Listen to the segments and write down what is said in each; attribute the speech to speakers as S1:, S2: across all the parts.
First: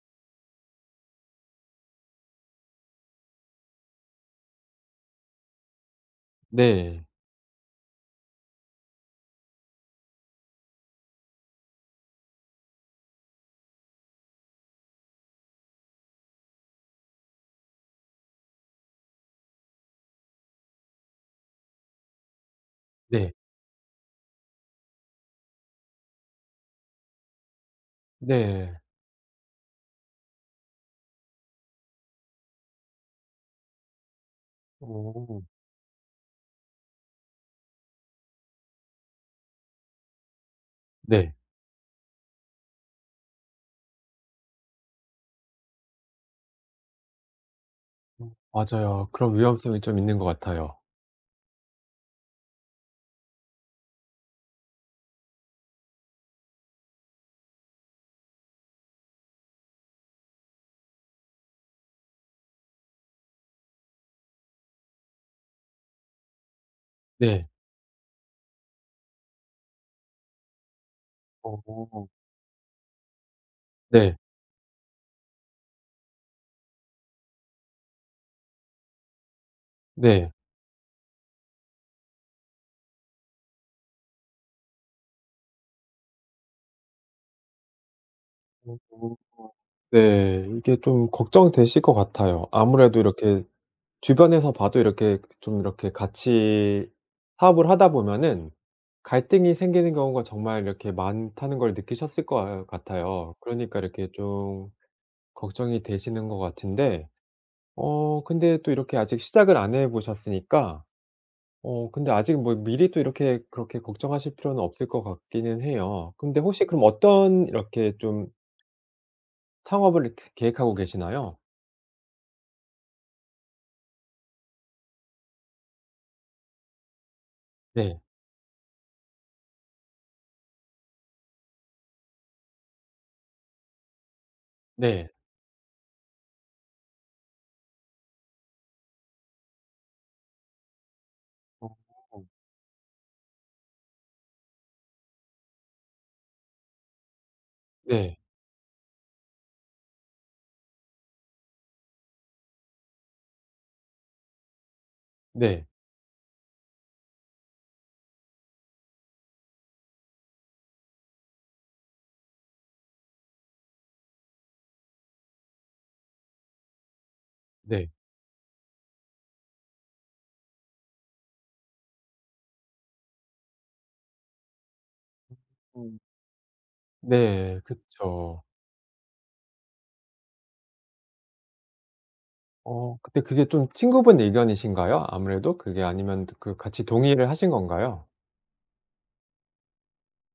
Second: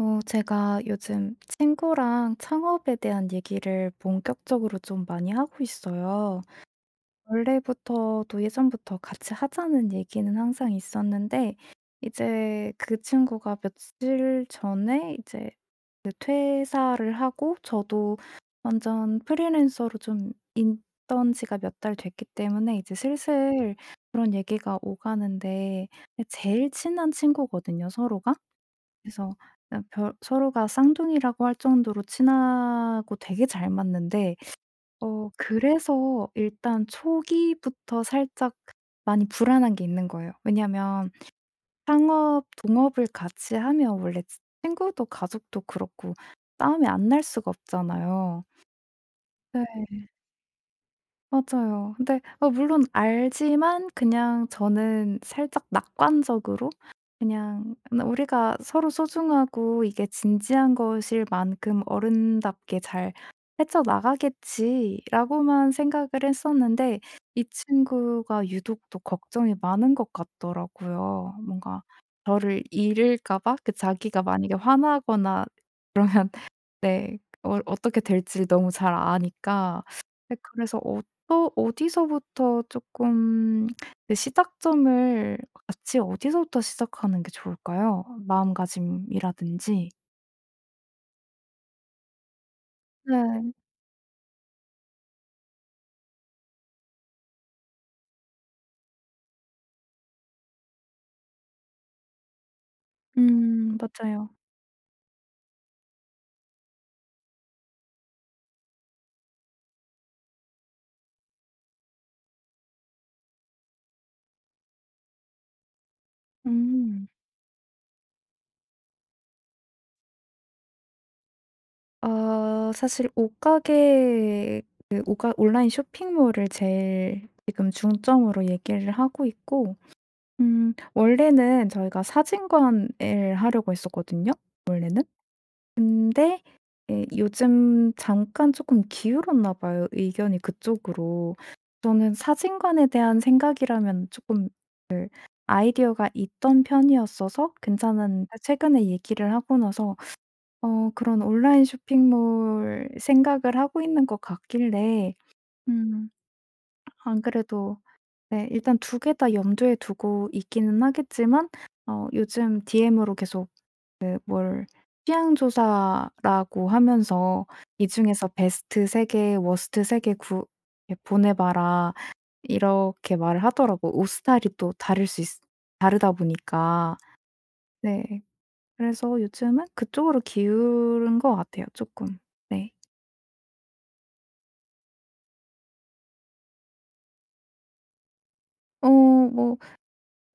S1: 어 제가 요즘 친구랑 창업에 대한 얘기를 본격적으로 좀 많이 하고 있어요.
S2: 네.
S1: 원래부터도 예전부터 같이 하자는 얘기는 항상 있었는데 이제 그 친구가 며칠 전에 이제 그 퇴사를 하고 저도 완전 프리랜서로 좀 있던 지가 몇 달 됐기 때문에 이제
S2: 네.
S1: 슬슬 그런 얘기가 오가는데 그 제일 친한 친구거든요 서로가.
S2: 네.
S1: 그래서 그냥 별 서로가 쌍둥이라고 할 정도로 친하고 되게 잘 맞는데 어
S2: 음.
S1: 그래서 일단 초기부터 살짝 그 많이 불안한 게 있는 거예요. 왜냐면
S2: 네.
S1: 창업 동업을 같이 하면 원래 친구도 가족도 그렇고 싸움이 안 날 수가
S2: 음
S1: 없잖아요.
S2: 맞아요. 그런 위험성이 좀
S1: 네.
S2: 있는 것 같아요.
S1: 맞아요. 근데 아 물론 알지만 그냥 저는 살짝 낙관적으로 '그냥 그냥 우리가 서로 소중하고 이게 진지한 것일 만큼 어른답게 잘 헤쳐 나가겠지.'라고만 생각을 했었는데 이
S2: 네.
S1: 친구가 유독 또 걱정이 많은 것 같더라고요 뭔가
S2: 어.
S1: 저를 잃을까 봐. 그
S2: 네.
S1: 자기가 만약에 화나거나 그러면 네 어 어떻게 될지를 너무 잘 아니까.
S2: 네.
S1: 예 그래서 어떠 어디서부터 쪼끔 그 시작점을 같이 어디서부터 시작하는 게 좋을까요
S2: 어
S1: 마음가짐이라든지?
S2: 네 이게 좀 걱정되실 것 같아요. 아무래도 이렇게
S1: 네.
S2: 주변에서 봐도 이렇게 좀 이렇게 같이 사업을 하다 보면은 갈등이 생기는 경우가 정말 이렇게 많다는 걸 느끼셨을 것 같아요.
S1: 음
S2: 그러니까 이렇게
S1: 맞아요.
S2: 좀 걱정이 되시는 것 같은데 어 근데 또 이렇게 시작을 안 해 보셨으니까 어 근데 아직 뭐 미리 또 이렇게 그렇게 걱정하실 필요는 없을 것 같기는 해요. 근데 혹시 그럼
S1: 음.
S2: 어떤 이렇게 좀 창업을 이렇게 계획하고 계시나요?
S1: 어 사실 옷가게 그 옷가 온라인 쇼핑몰을 제일 지금
S2: 네.
S1: 중점으로 얘기를 하고 있고 음 원래는 저희가 사진관을 하려고 했었거든요 원래는.
S2: 네.
S1: 근데 예 요즘 잠깐 쪼끔 기울었나 봐요, 의견이 그쪽으로. 저는
S2: 어.
S1: 사진관에 대한 생각이라면 쪼끔 그 아이디어가 있던 편이었어서
S2: 네.
S1: 괜찮았는데 최근에 얘기를 하고 나서 어 그런 온라인 쇼핑몰 생각을 하고 있는 것 같길래
S2: 네.
S1: 음 안 그래도 네 일단 2 개 다 염두에 두고 있기는 하겠지만 어 요즘 DM으로 계속 네 뭘 취향 조사라고 하면서 "이
S2: 네.
S1: 중에서 베스트 3 개 워스트 3 개 구 예 보내 봐라." 이렇게 말을 하더라고 옷 스타일이 또 다를 수
S2: 음
S1: 있으
S2: 음.
S1: 다르다 보니까.
S2: 네.
S1: 네.
S2: 그쵸.
S1: 그래서 요즘은 그쪽으로 기운 것 같아요 쪼끔. 네.
S2: 어 근데 그게 좀 친구분 의견이신가요, 아무래도? 그게 아니면 드 그 같이 동의를 하신 건가요?
S1: 어 뭐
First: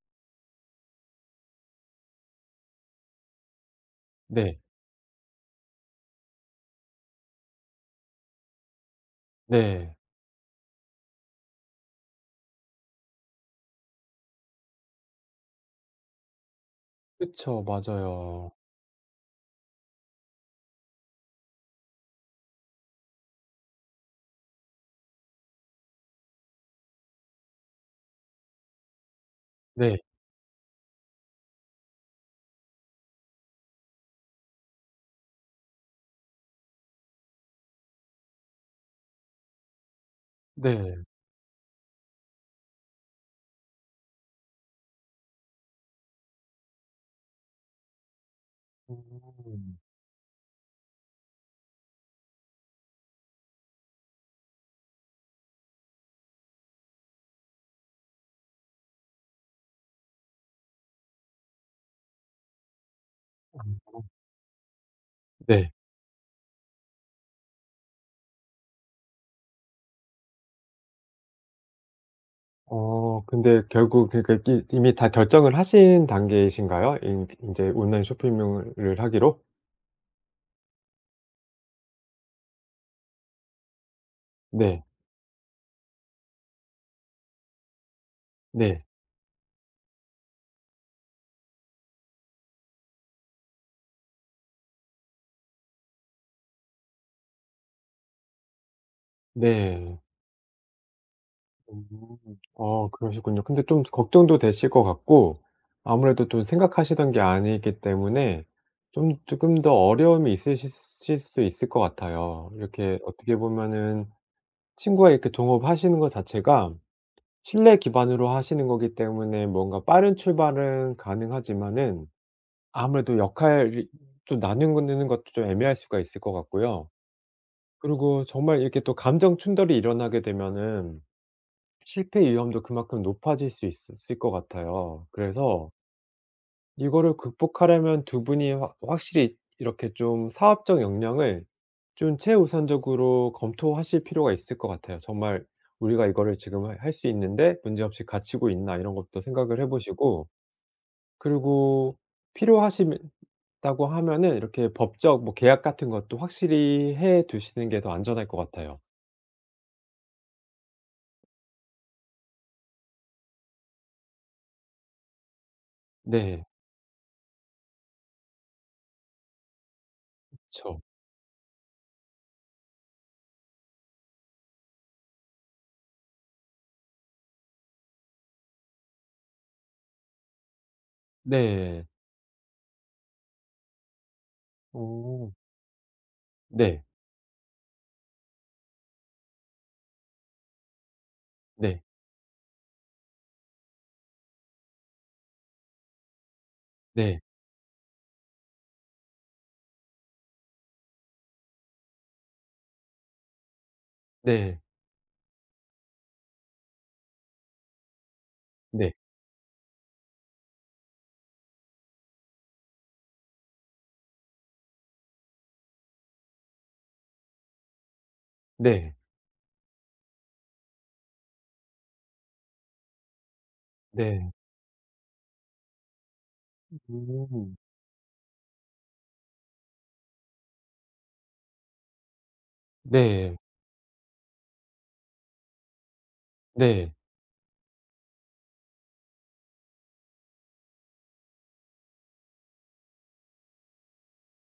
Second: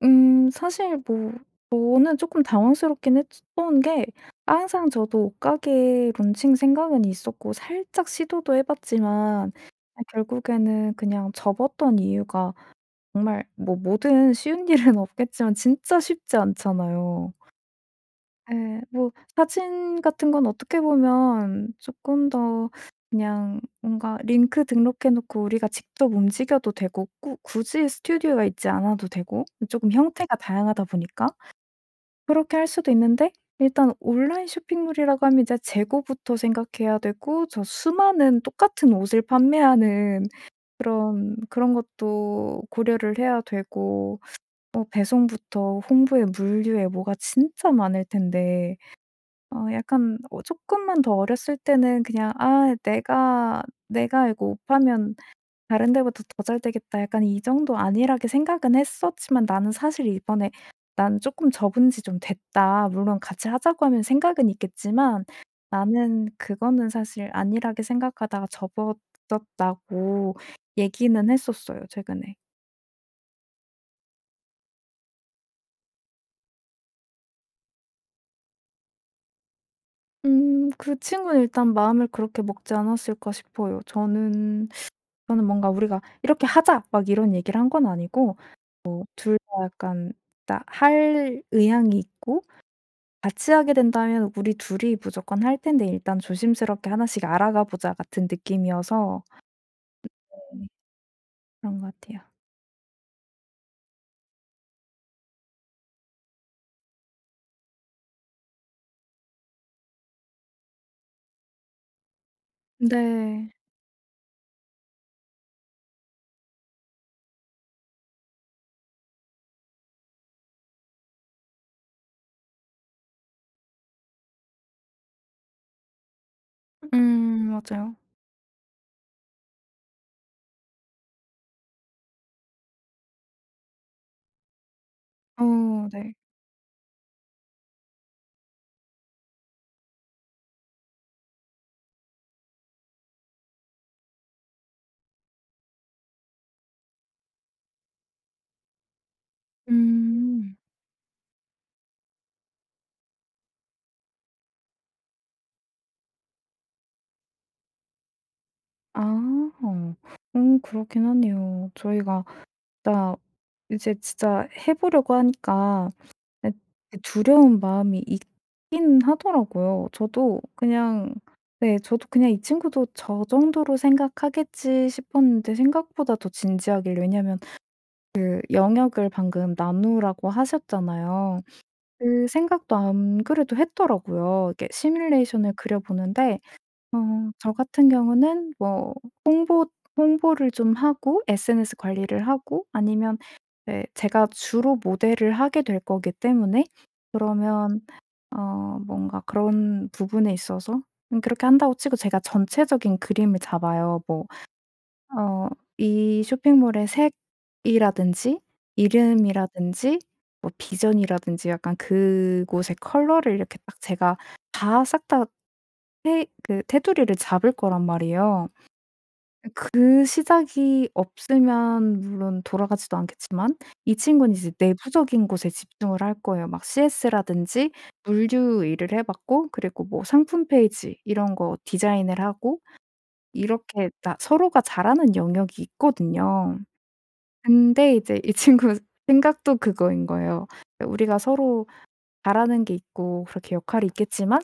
S1: 음 사실 뭐 저는 쪼끔 당황스럽긴 했으 던 게
S2: 네.
S1: 항상 저도 옷가게 론칭 생각은 있었고 살짝 시도도 해 봤지만
S2: 네.
S1: 아 결국에는 그냥 접었던 이유가 정말 뭐 뭐든 쉬운 일은 없겠지만 진짜 쉽지 않잖아요.
S2: 그쵸. 맞아요.
S1: 예. 뭐 사진 같은 건 어떻게 보면 쪼끔 더 그냥 뭔가 링크 등록해 놓고 우리가 직접 움직여도 되고 꾸 굳이 스튜디오가 있지 않아도 되고 그 쪼금
S2: 네.
S1: 형태가 다양하다 보니까 그렇게 할 수도 있는데 일단 온라인 쇼핑몰이라고 하면 이제 재고부터 생각해야 되고 저 수많은 똑같은 옷을 판매하는
S2: 네.
S1: 그런 그런 것도 고려를 해야 되고 뭐 배송부터 홍보에 물류에 뭐가 진짜 많을 텐데 어
S2: 음.
S1: 약간 어 쪼끔만 더 어렸을 때는 그냥 '아 내가 내가 이거 옷 팔면 다른 데보다 더 잘되겠다.' 약간 이 정도 안일하게 생각은 했었지만 나는 사실 이번에 "난 쪼끔 접은 지 좀 됐다. 물론 같이 하자고 하면
S2: [unintelligible]
S1: 생각은 있겠지만
S2: 네.
S1: 나는 그거는 사실 안일하게 생각하다가 접었었다."고 얘기는 했었어요, 최근에.
S2: 어 근데 결국 그러니까 이게 이미 다 결정을 하신 단계이신가요 인 인제 온라인 쇼핑몰을 하기로?
S1: 음 그 친구는 일단 '마음을 그렇게 먹지 않았을까?' 싶어요. 저는
S2: 네.
S1: 저는 뭔가 우리가 "이렇게 하자." 막 이런 얘기를 한 건 아니고
S2: 네.
S1: 뭐 둘 다 약간 다 할 의향이 있고 같이 하게 된다면 우리 둘이 무조건 할 텐데 일단 조심스럽게 '하나씩 알아가 보자.' 같은 느낌이어서
S2: 네.
S1: 네. 그런
S2: 음.
S1: 것 같아요.
S2: 아 그러시군요. 근데 좀 걱정도 되실 것 같고 아무래도 또 생각하시던 게 아니기 때문에 좀 쪼끔 더 어려움이 있으실 실 수 있을 것 같아요. 이렇게 어떻게
S1: 네.
S2: 보면은 친구와 이렇게 동업하시는 것 자체가 신뢰 기반으로 하시는 거기 때문에 뭔가 빠른 출발은 가능하지만은 아무래도 역할을 좀 나누는 는 것도 좀 애매할 수가 있을 것 같고요.
S1: 음 맞아요.
S2: 그리고 정말 이렇게 또 감정 충돌이 일어나게 되면은 실패 위험도 그만큼 높아질 수 있으 을 것 같아요. 그래서
S1: 어 네.
S2: 이거를 극복하려면 2 분이 확 확실히 이렇게 좀 사업적 역량을 좀 최우선적으로 검토하실 필요가 있을 것 같아요. '정말 우리가 이거를 지금 하 할 수 있는데 문제없이 갖추고 있나?' 이런 것도 생각을 해 보시고
S1: 음.
S2: 그리고 필요하시면 다고 하면은 이렇게 법적 뭐 계약 같은 것도 확실히 해 두시는 게 더 안전할 것 같아요.
S1: 아. 음 그렇긴 하네요. 저희가 딱 이제 진짜 해 보려고 하니까
S2: 네.
S1: 네 그 두려운 마음이 있긴 하더라고요. 저도
S2: 그쵸.
S1: 그냥 네 저도 그냥 '이 친구도 저 정도로 생각하겠지.' 싶었는데 생각보다 더 진지하길래 왜냐면 그 영역을 방금 나누라고 하셨잖아요.
S2: 네.
S1: 그 생각도 안 그래도 했더라고요. 이렇게
S2: 어.
S1: 시뮬레이션을 그려 보는데
S2: 네.
S1: 좀 저 같은 경우는 뭐 홍보 홍보를 좀 하고 SNS
S2: 네.
S1: 관리를 하고 아니면 예 제가 주로 모델을 하게 될 거기 때문에
S2: 네.
S1: 그러면 어 뭔가 그런 부분에 있어서 응 그렇게 한다고 치고 제가 전체적인 그림을 잡아요. 뭐
S2: 네.
S1: 어 이 쇼핑몰의 색이라든지
S2: 네.
S1: 이름이라든지 뭐 비전이라든지 약간 그곳의 컬러를 이렇게 딱 제가 다 싹 다 테 그 테두리를 잡을 거란 말이에요.
S2: 네.
S1: 이 그 시작이 없으면 물론 돌아가지도 않겠지만 이
S2: 네.
S1: 친구는 이제 내부적인 곳에 집중을 할 거예요. 막
S2: 으 음.
S1: CS라든지 물류 일을 해 봤고 그리고 뭐 상품 페이지 이런 거 디자인을 하고
S2: 네.
S1: 이렇게 나 서로가 잘하는 영역이 있거든요.
S2: 네.
S1: 근데 이제 이 친구 생각도 그거인 거예요. 예 우리가 서로 잘하는 게 있고 그렇게 역할이 있겠지만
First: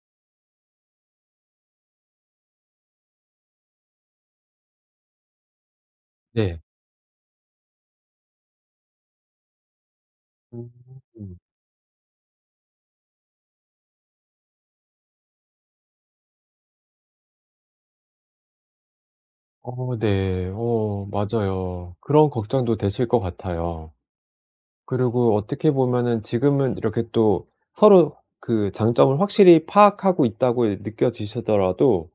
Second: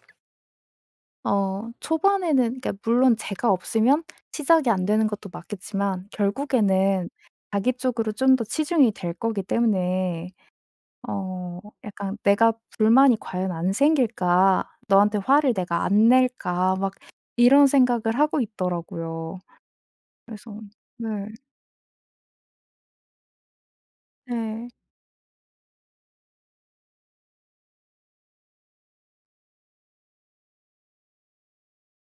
S1: 어 초반에는 그러니까 물론 제가 없으면 시작이 안 되는 것도 맞겠지만
S2: 네.
S1: 결국에는 자기 쪽으로 좀 더 치중이 될 거기 때문에
S2: 음.
S1: 어 '약간 내가 불만이 과연 안 생길까? 너한테 화를 내가 안 낼까?' 막 이런 생각을 하고 있더라고요.
S2: 어 네.
S1: 그래서
S2: 어
S1: 네.
S2: 맞아요. 그런 걱정도 되실 것 같아요.
S1: 네.
S2: 그리고 어떻게 보면은 지금은 이렇게 또 서로 그 장점을 확실히 파악하고 있다고 이 느껴지시더라도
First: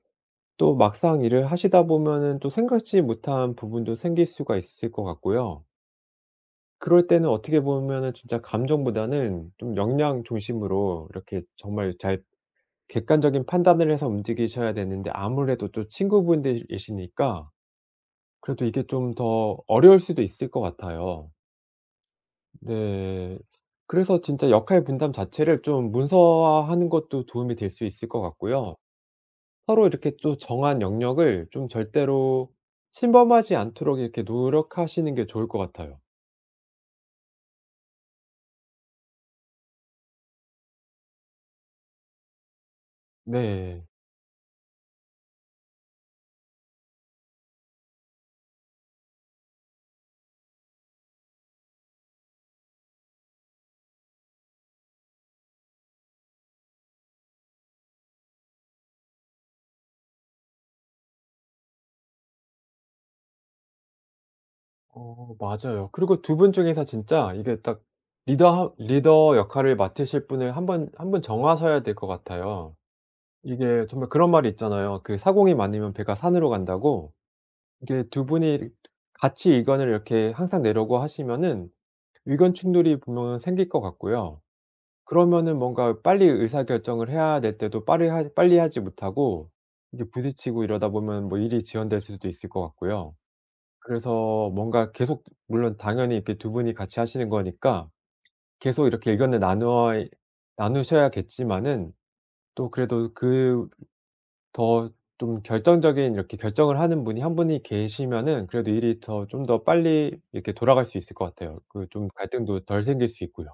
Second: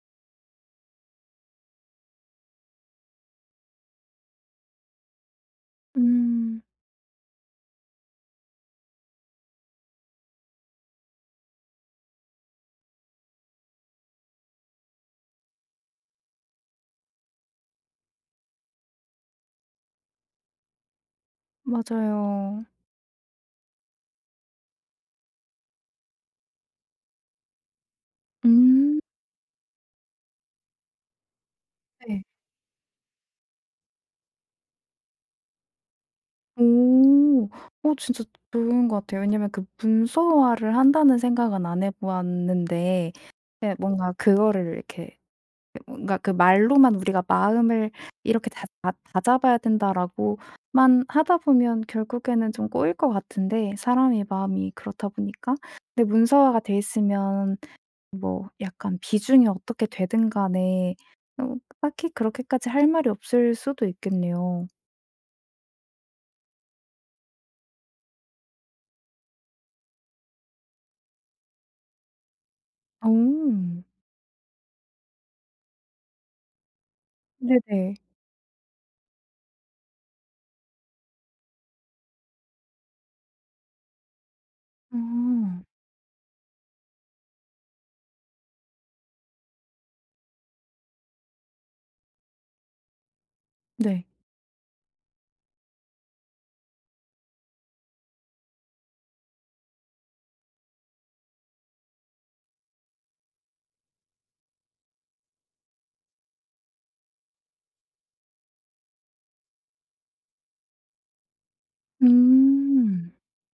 S2: 또 막상 일을 하시다 보면은 또 생각지 못한 부분도 생길 수가 있을 것 같고요.
S1: 음.
S2: 그럴 때는 어떻게 보면은 진짜 감정보다는 좀 역량 중심으로 이렇게 정말 잘 객관적인 판단을 해서 움직이셔야 되는데 아무래도 또 친구분들이시니까 그래도 이게 좀 더 어려울 수도 있을 것 같아요.
S1: 맞아요.
S2: 네. 그래서 진짜 역할 분담 자체를 좀 문서화하는 것도 도움이 될 수 있을 것 같고요.
S1: 음.
S2: 서로 이렇게 또 정한 영역을 좀
S1: 예.
S2: 절대로 침범하지 않도록 이렇게 노력하시는 게 좋을 것 같아요.
S1: 오. 어 진짜 좋은 것 같아요. 왜냐하면 그 '문서화를 한다.'는 생각은 안 해 보았는데 예
S2: 네.
S1: 뭔가 그거를 이렇게 뭔가 그 말로만 '우리가 마음을 이렇게 다잡 다잡아야 된다.'라고만 하다 보면 결국에는 좀 꼬일 것 같은데 사람의 마음이 그렇다 보니까. 근데 문서화가 돼 있으면 뭐 약간 비중이 어떻게 되든 간에 좀 딱히 그렇게까지 할 말이 없을 수도 있겠네요.
S2: 어 맞아요. 그리고 2 분 중에서 진짜 이게 딱 리더 하 리더 역할을 맡으실 분을 한번 1 분 정하셔야 될 것 같아요.
S1: 오.
S2: 이게 정말 그런 말이 있잖아요, 그 사공이 많으면 배가 산으로 간다고.
S1: 네네.
S2: 이게 2 분이 같이 의견을 이렇게 항상 내려고 하시면은 의견 충돌이 분명 생길 것 같고요. 그러면은
S1: 어.
S2: 뭔가 빨리 의사 결정을 해야 될 때도 빠리할 빨리 하지 못하고 이게 부딪히고 이러다 보면 뭐 일이 지연될 수도 있을 것 같고요.
S1: 네.
S2: 그래서 뭔가 계속 물론 당연히 이렇게 2 분이 같이 하시는 거니까 계속 이렇게 의견을 나누어 이 나누셔야 겠지만은 또 그래도 그 더 좀 결정적인 이렇게 결정을 하는 분이 1 분이 계시면은 그래도 일이 더 좀 더 빨리 이렇게 돌아갈 수 있을 것 같아요. 그 좀 갈등도 덜 생길
S1: 음.
S2: 수 있고요.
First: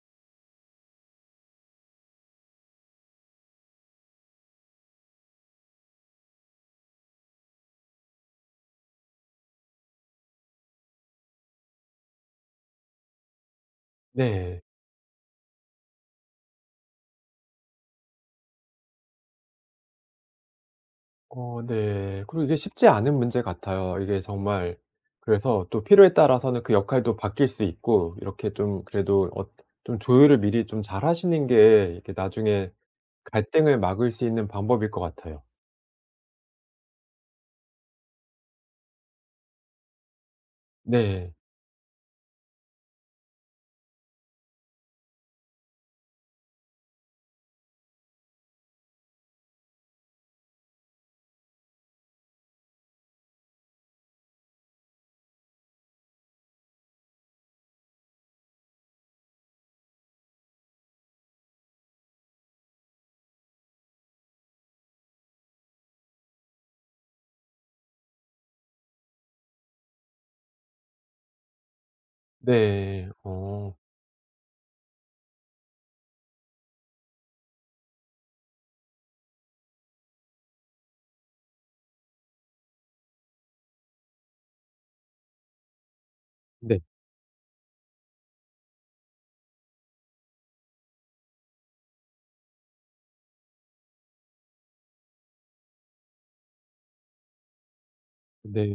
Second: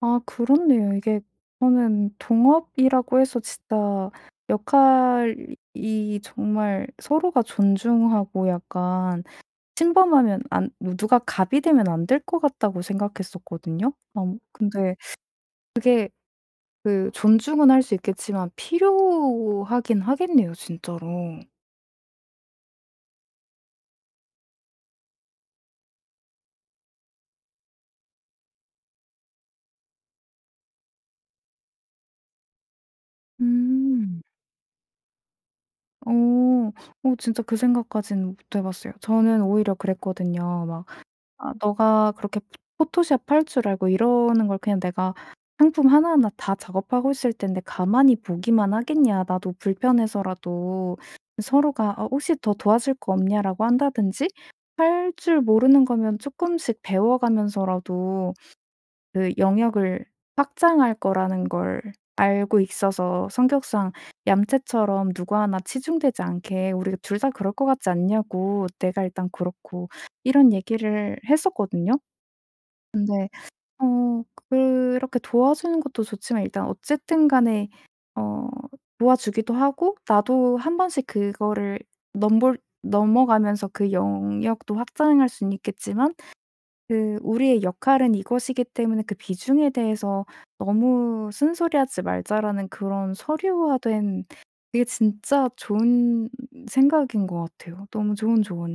S1: 아 그렇네요. 이게 저는 동업이라고 해서 진짜 역할이 정말 서로가 존중하고 약간 침범하면 안 누 누가 갑이 되면 안 될 것 같다고 생각했었거든요. 그런
S2: 네.
S1: 근데 그게 그 존중은 할 수 있겠지만 필요하긴 하겠네요, 진짜로.
S2: 어 네. 그리고 이게 쉽지 않은 문제 같아요. 이게 정말 그래서 또 필요에 따라서는 그 역할도 바뀔 수 있고 이렇게 좀 그래도 어 좀 조율을 미리 좀 잘하시는 게 이렇게 나중에 갈등을 막을
S1: 음.
S2: 수 있는 방법일 것 같아요.
S1: 어. 어 진짜 그 생각까지는 못 해 봤어요. 저는 오히려 그랬거든요. 막
S2: 네.
S1: "아 너가 그렇게 포 포토샵 할 줄 알고 이러는 걸 그냥 내가 상품 하나하나 다 작업하고 있을 텐데 가만히 보기만 하겠냐? 나도 불편해서라도 서로가 '어 혹시 더 도와줄 거 없냐?'라고 한다든지 할 줄 모르는 거면 쪼끔씩 배워 가면서라도 그 영역을 확장할 거라는 걸 알고 있어서 성격상 얌체처럼 누구 하나 치중되지 않게 우리가 둘 다 그럴 거 같지 않냐?"고 "내가 일단 그렇고." 이런 얘기를 했었거든요.
S2: 네.
S1: 근데
S2: 어.
S1: 어 그렇게 도와주는 것도 좋지만 일단 어쨌든 간에 어 도와주기도 하고 나도 한번씩 그거를 넘볼 넘어가면서 그 영역도 확장할 순 있겠지만
S2: 네.
S1: 그 '우리의 역할은 이것이기 때문에 그 비중에 대해서 너무 쓴소리 하지 말자.'라는 그런 서류화된 그게 진짜 좋은 생각인 것 같아요. 너무 좋은
S2: 네.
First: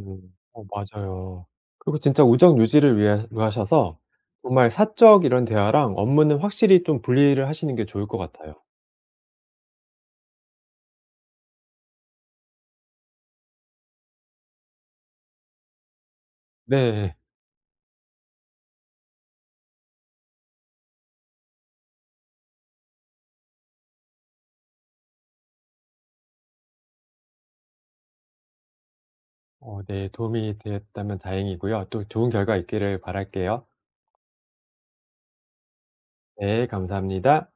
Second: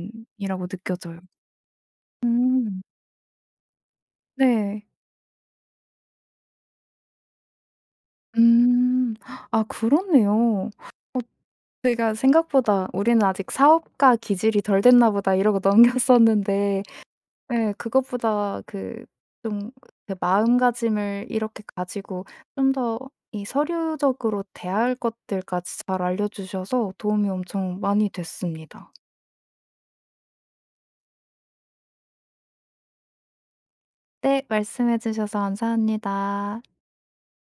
S2: 어
S1: 느껴져요.
S2: 맞아요. 그리고 진짜 우정
S1: 음.
S2: 유지를 위하 위하셔서 정말
S1: 네.
S2: 사적 이런 대화랑 업무는 확실히 좀 분리를 하시는 게 좋을 것 같아요.
S1: 음. 아 그렇네요. 어 내가 '생각보다 우리는 아직 사업가 기질이 덜 됐나 보다.' 이러고 넘겼었는데
S2: 네.
S1: 예 그것보다 그 좀 그 마음가짐을 이렇게 가지고 좀 더 이 서류적으로 대할 것들까지 잘 알려 주셔서 도움이 엄청 많이 됐습니다.
S2: 어 네 도움이 되었다면 다행이고요 또 좋은 결과 있기를 바랄게요.
S1: 네. 말씀해 주셔서 감사합니다.
S2: 네 감사합니다.